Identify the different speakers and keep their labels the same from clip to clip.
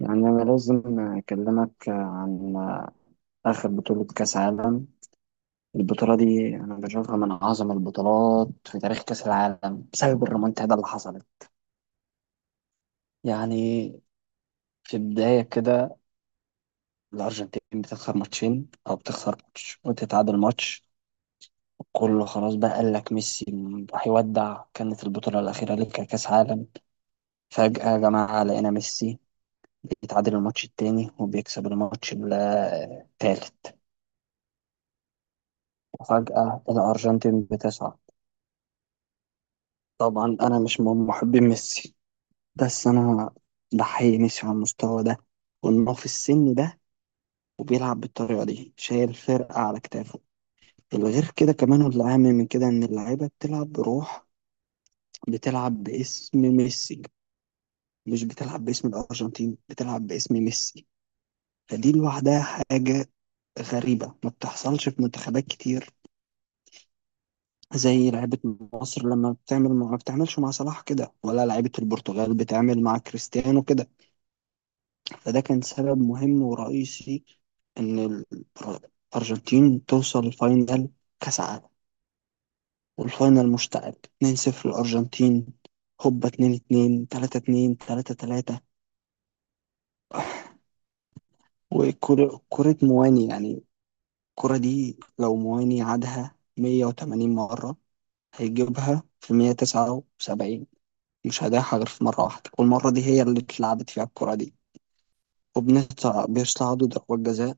Speaker 1: يعني أنا لازم أكلمك عن آخر بطولة كأس عالم. البطولة دي أنا بشوفها من أعظم البطولات في تاريخ كأس العالم بسبب الريمونتادا اللي حصلت. يعني في البداية كده الأرجنتين بتخسر ماتشين، أو بتخسر ماتش وتتعادل ماتش. كله خلاص بقى قال لك ميسي هيودع، كانت البطولة الأخيرة لك كأس عالم. فجأة يا جماعة لقينا ميسي بيتعادل الماتش التاني وبيكسب الماتش التالت، وفجأة الأرجنتين بتصعد. طبعا أنا مش من محبين ميسي، بس أنا بحيي ميسي على المستوى ده، وإنه في السن ده وبيلعب بالطريقة دي شايل فرقة على كتافه. الغير كده كمان والأهم من كده إن اللعيبة بتلعب بروح، بتلعب باسم ميسي، مش بتلعب باسم الأرجنتين، بتلعب باسم ميسي. فدي لوحدها حاجة غريبة ما بتحصلش في منتخبات كتير، زي لعيبة مصر لما بتعمل ما بتعملش مع صلاح كده، ولا لعيبة البرتغال بتعمل مع كريستيانو كده. فده كان سبب مهم ورئيسي إن الأر- الأرجنتين توصل لفاينل كأس عالم. والفاينل مشتعل، 2-0 الأرجنتين، هوبا 2-2، 3-2، 3-3. وكرة كرة مواني، يعني الكرة دي لو مواني عادها 180 مرة هيجيبها في 179، مش هيضيعها غير في مرة واحدة، والمرة دي هي اللي اتلعبت فيها الكرة دي. وبنطلع بيصعدوا ضربات جزاء.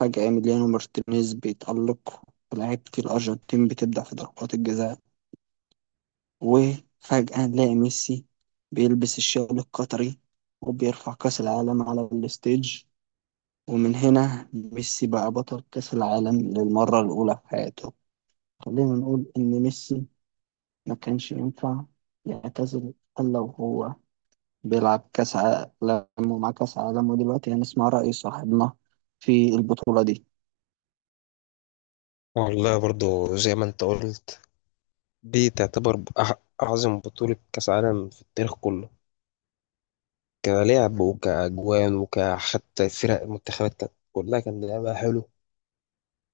Speaker 1: فجأة إيميليانو مارتينيز بيتألق، ولاعيبة الأرجنتين بتبدع في ضربات الجزاء. وفجأة نلاقي ميسي بيلبس الشال القطري وبيرفع كأس العالم على الستيج. ومن هنا ميسي بقى بطل كأس العالم للمرة الأولى في حياته. خلينا نقول إن ميسي ما كانش ينفع يعتزل إلا وهو بيلعب كأس عالم ومعاه كأس عالم. ودلوقتي هنسمع رأي صاحبنا في البطولة دي.
Speaker 2: والله برضو زي ما انت قلت، دي تعتبر أعظم بطولة كأس عالم في التاريخ كله. كلعب وكأجوان وكحتى فرق المنتخبات كانت كلها كان لعبها حلو.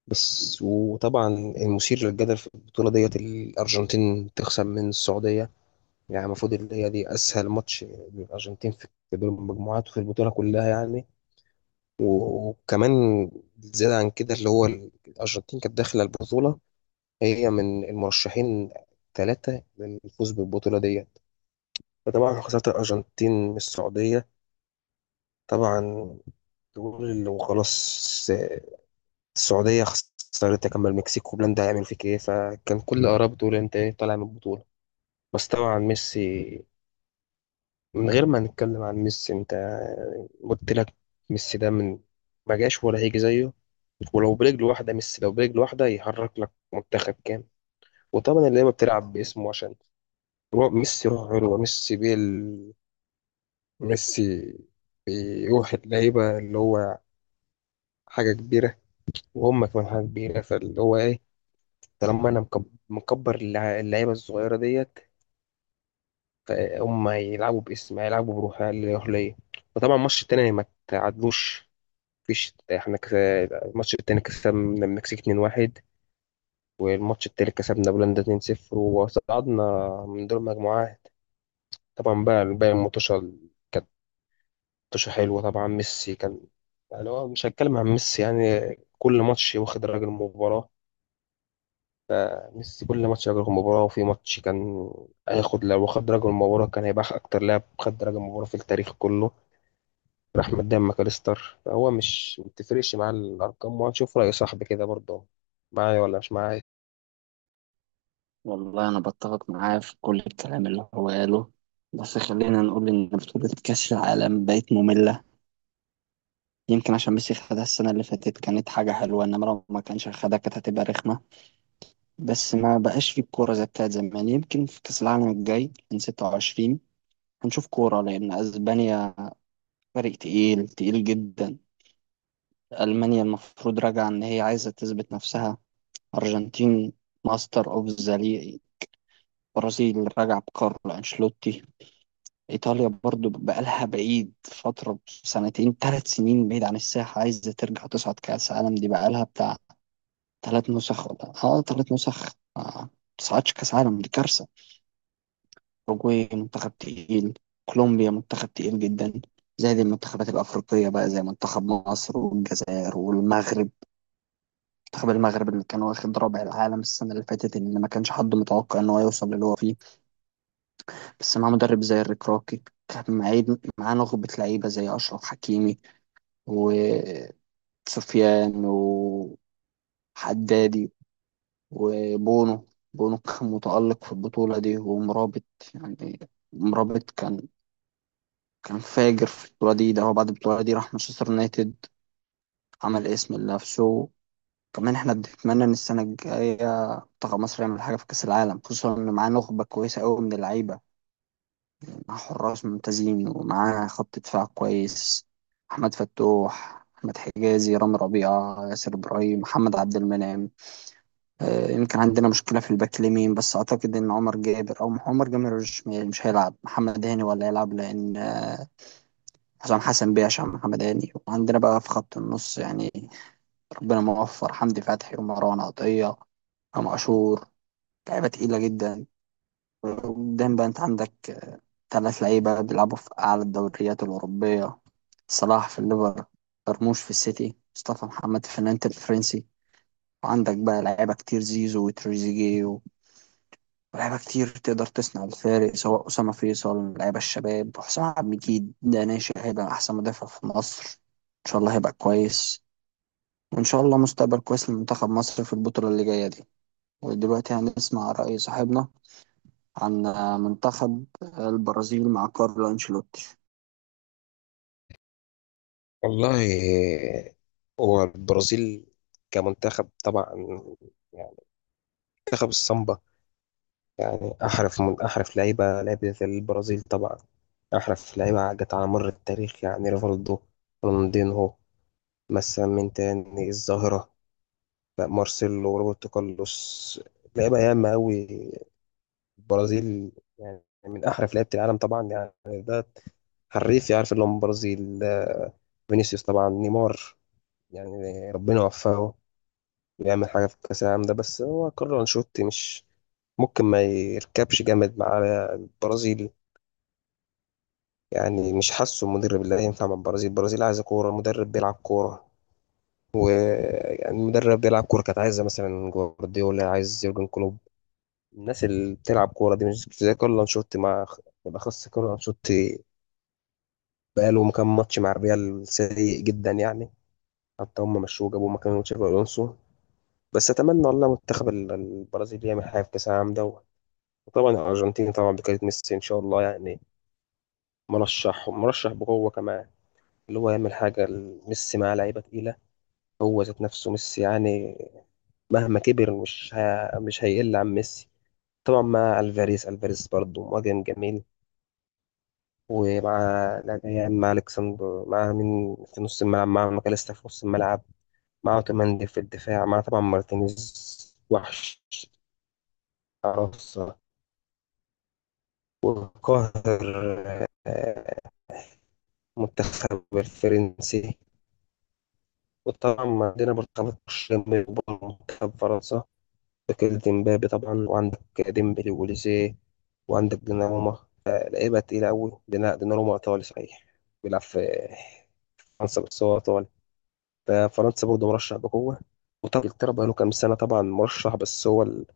Speaker 2: بس وطبعا المثير للجدل في البطولة ديت الأرجنتين تخسر من السعودية. يعني المفروض اللي هي دي أسهل ماتش للأرجنتين في دور المجموعات وفي البطولة كلها يعني. وكمان زيادة عن كده اللي هو الأرجنتين كانت داخلة البطولة، هي من المرشحين ثلاثة للفوز بالبطولة ديت. فطبعا خسارة الأرجنتين من السعودية، طبعا تقول وخلاص السعودية خسرت كمان المكسيك وبولندا، هيعمل فيك ايه؟ فكان كل الآراء بتقول انت ايه طالع من البطولة. بس طبعا ميسي، من غير ما نتكلم عن ميسي انت قلت لك، ميسي ده من ما جاش ولا هيجي زيه. ولو برجل واحدة، ميسي لو برجل واحدة يحرك لك منتخب كامل. وطبعا اللعيبة بتلعب باسمه، عشان هو ميسي روح حلوة، ميسي بيل ميسي بيروح اللعيبة، اللي هو حاجة كبيرة وهم كمان حاجة كبيرة. فاللي هو إيه، طالما أنا مكبر اللعيبة الصغيرة ديت، فهم هيلعبوا باسم، هيلعبوا بروح اللي يروح ليا. وطبعا الماتش التاني ما تعادلوش، مفيش، احنا الماتش التاني كسبنا المكسيك 2-1، والماتش التالت كسبنا بولندا 2-0 وصعدنا من دور المجموعات. طبعا بقى الباقي الماتشات، ماتش حلو. طبعا ميسي كان، يعني هو مش هتكلم عن ميسي يعني، كل ماتش واخد راجل المباراة. ميسي كل ماتش راجل المباراة، وفي ماتش كان هياخد، لو خد راجل المباراة كان هيبقى أكتر لاعب خد راجل المباراة في التاريخ كله. راح قدام ماكاليستر، هو مش ما بتفرقش مع الأرقام. وهنشوف رأي صاحبي كده برضه، معايا ولا مش معايا؟
Speaker 1: والله أنا بتفق معاه في كل الكلام اللي هو قاله، بس خلينا نقول إن بطولة كأس العالم بقت مملة. يمكن عشان ميسي خدها السنة اللي فاتت كانت حاجة حلوة، إنما لو ما كانش خدها كانت هتبقى رخمة. بس ما بقاش في الكورة زي بتاعت زمان. يمكن في كأس العالم الجاي من 26 هنشوف كورة، لأن أسبانيا فريق تقيل تقيل جدا. ألمانيا المفروض راجعة إن هي عايزة تثبت نفسها. أرجنتين ماستر أوف ذا. برازيل راجعة بكارلو أنشيلوتي. إيطاليا برضو بقالها بعيد فترة سنتين 3 سنين بعيد عن الساحة، عايزة ترجع تصعد. كأس عالم دي بقالها بتاع ثلاث نسخ، ولا ثلاث نسخ. ما تصعدش كأس عالم دي كارثة. أوروجواي منتخب تقيل. كولومبيا منتخب تقيل جدا. زائد المنتخبات الأفريقية بقى زي منتخب مصر والجزائر والمغرب. منتخب المغرب اللي كان واخد رابع العالم السنة اللي فاتت، اللي ما كانش حد متوقع إن هو يوصل للي هو فيه، بس مع مدرب زي الريك راكي. كان معاه نخبة لعيبة زي أشرف حكيمي وسفيان وحدادي وبونو. بونو كان متألق في البطولة دي، ومرابط يعني، مرابط كان فاجر في البطولة دي. ده هو بعد البطولة دي راح مانشستر يونايتد عمل اسم لنفسه. كمان احنا بنتمنى ان السنة الجاية منتخب مصر يعمل حاجة في كأس العالم، خصوصا ان معاه نخبة كويسة قوي من اللعيبة، مع حراس ممتازين ومعاه خط دفاع كويس. أحمد فتوح، أحمد حجازي، رامي ربيعة، ياسر إبراهيم، محمد عبد المنعم. يمكن عندنا مشكلة في الباك اليمين، بس أعتقد إن عمر جابر أو عمر جابر مش هيلعب. محمد هاني ولا هيلعب، لأن حسام حسن بيعش عن محمد هاني. وعندنا بقى في خط النص يعني ربنا موفر حمدي فتحي ومروان عطية، أم عاشور، لعيبة تقيلة جدا. قدام بقى أنت عندك ثلاث لعيبة بيلعبوا في أعلى الدوريات الأوروبية: صلاح في الليفر، مرموش في السيتي، مصطفى محمد في نانت الفرنسي. وعندك بقى لعيبة كتير، زيزو وتريزيجيه، ولعيبة كتير تقدر تصنع الفارق سواء أسامة فيصل لعيبة الشباب، وحسام عبد المجيد ده ناشئ هيبقى أحسن مدافع في مصر إن شاء الله، هيبقى كويس. وإن شاء الله مستقبل كويس لمنتخب مصر في البطولة اللي جاية دي. ودلوقتي هنسمع رأي صاحبنا عن منتخب البرازيل مع كارلو أنشيلوتي.
Speaker 2: والله، هو البرازيل كمنتخب طبعا، يعني منتخب السامبا، يعني أحرف من أحرف لعيبة، لعيبة البرازيل طبعا أحرف لعيبة جت على مر التاريخ. يعني ريفالدو، رونالدينهو، مثلا مين تاني؟ الظاهرة، لا، مارسيلو وروبرتو كارلوس، لعيبة ياما أوي البرازيل. يعني من أحرف لعيبة العالم طبعا، يعني ده حريف يعرف اللي هو من البرازيل. آه، فينيسيوس، طبعا نيمار، يعني ربنا يوفقه يعمل حاجة في كأس العالم ده. بس هو كارلو أنشيلوتي مش ممكن ما يركبش جامد مع البرازيل. يعني مش حاسه المدرب اللي هينفع مع البرازيل، البرازيل عايزة كورة، مدرب بيلعب كورة. ويعني مدرب بيلعب كورة، كانت عايزة مثلا جوارديولا، عايز يورجن كلوب، الناس اللي بتلعب كورة دي، مش زي كارلو أنشيلوتي. مع بالأخص كارلو أنشيلوتي، بقاله كام ماتش مع الريال سيء جدا يعني. حتى هم مشوه جابوا مكان تشابي ألونسو. بس أتمنى والله منتخب البرازيل يعمل حاجة في كأس العالم ده. وطبعا الأرجنتين، طبعا بكرة ميسي إن شاء الله، يعني مرشح، مرشح بقوة كمان، اللي هو يعمل حاجة. ميسي مع لعيبة تقيلة، هو ذات نفسه ميسي، يعني مهما كبر مش هيقل عن ميسي. طبعا مع الفاريز، الفاريز برضه مهاجم جميل، ومع يعني مع الكسندر، مع مين في نص الملعب؟ مع ماكاليستا في نص الملعب، مع اوتوماندي في الدفاع، مع طبعا مارتينيز، وحش، عرصة، وقاهر. آه، المنتخب الفرنسي، وطبعا عندنا برشلونة جميل، وبرضه منتخب فرنسا، تاكل ديمبابي طبعا، وعندك ديمبلي ووليزيه، وعندك ديناروما، فلعيبة تقيلة أوي. ديناروما إيطالي صحيح بيلعب في فرنسا، بس هو إيطالي. ففرنسا برضه مرشح بقوة. وطبعا إنجلترا بقاله كام سنة طبعا مرشح، بس هو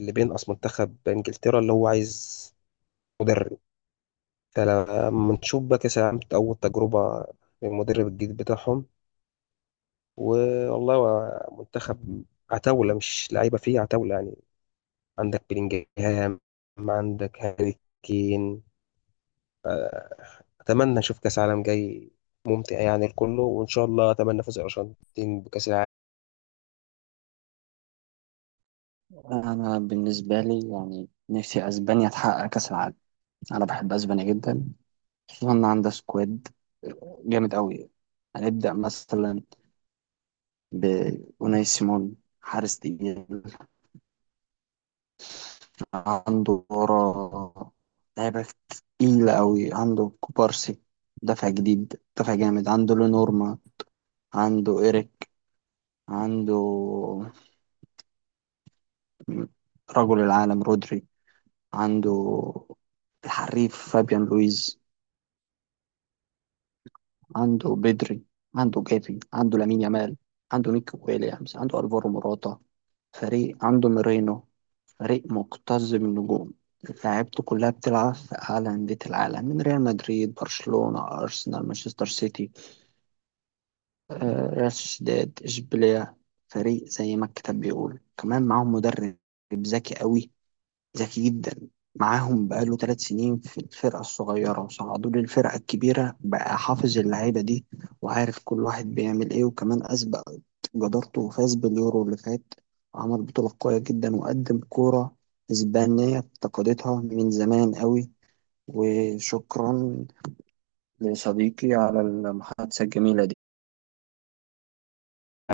Speaker 2: اللي بينقص منتخب إنجلترا اللي هو عايز مدرب. فلما نشوف بقى كأس العالم أول تجربة للمدرب الجديد بتاعهم. والله هو منتخب عتاولة، مش لعيبة، فيه عتاولة يعني. عندك بلينجهام، عندك هاري كين. أتمنى أشوف كأس عالم جاي ممتع يعني الكله، وإن شاء الله أتمنى فوز الأرجنتين بكأس العالم.
Speaker 1: أنا بالنسبة لي يعني نفسي أسبانيا تحقق كأس العالم. أنا بحب أسبانيا جدا، خصوصا إن عندها سكواد جامد أوي. هنبدأ مثلا بأوناي سيمون، حارس تقيل. عنده ورا لعيبة تقيلة أوي، عنده كوبارسي دفع جديد دفع جامد، عنده لونورما، عنده إيريك، عنده رجل العالم رودري، عنده الحريف فابيان لويز، عنده بدري، عنده جافي، عنده لامين يامال، عنده نيكو ويليامز، عنده الفارو موراتا. فريق عنده ميرينو. فريق مكتظ بالنجوم، لعيبته كلها بتلعب في أعلى أندية العالم من ريال مدريد، برشلونة، أرسنال، مانشستر سيتي، ريال سوسيداد، إشبيلية. فريق زي ما الكتاب بيقول. كمان معاهم مدرب ذكي قوي، ذكي جدا. معاهم بقاله 3 سنين في الفرقة الصغيرة وصعدوا للفرقة الكبيرة، بقى حافظ اللعيبة دي وعارف كل واحد بيعمل ايه. وكمان أثبت جدارته وفاز باليورو اللي فات، وعمل بطولة قوية جدا وقدم كورة إسبانية افتقدتها من زمان قوي. وشكرا لصديقي على المحادثة الجميلة دي.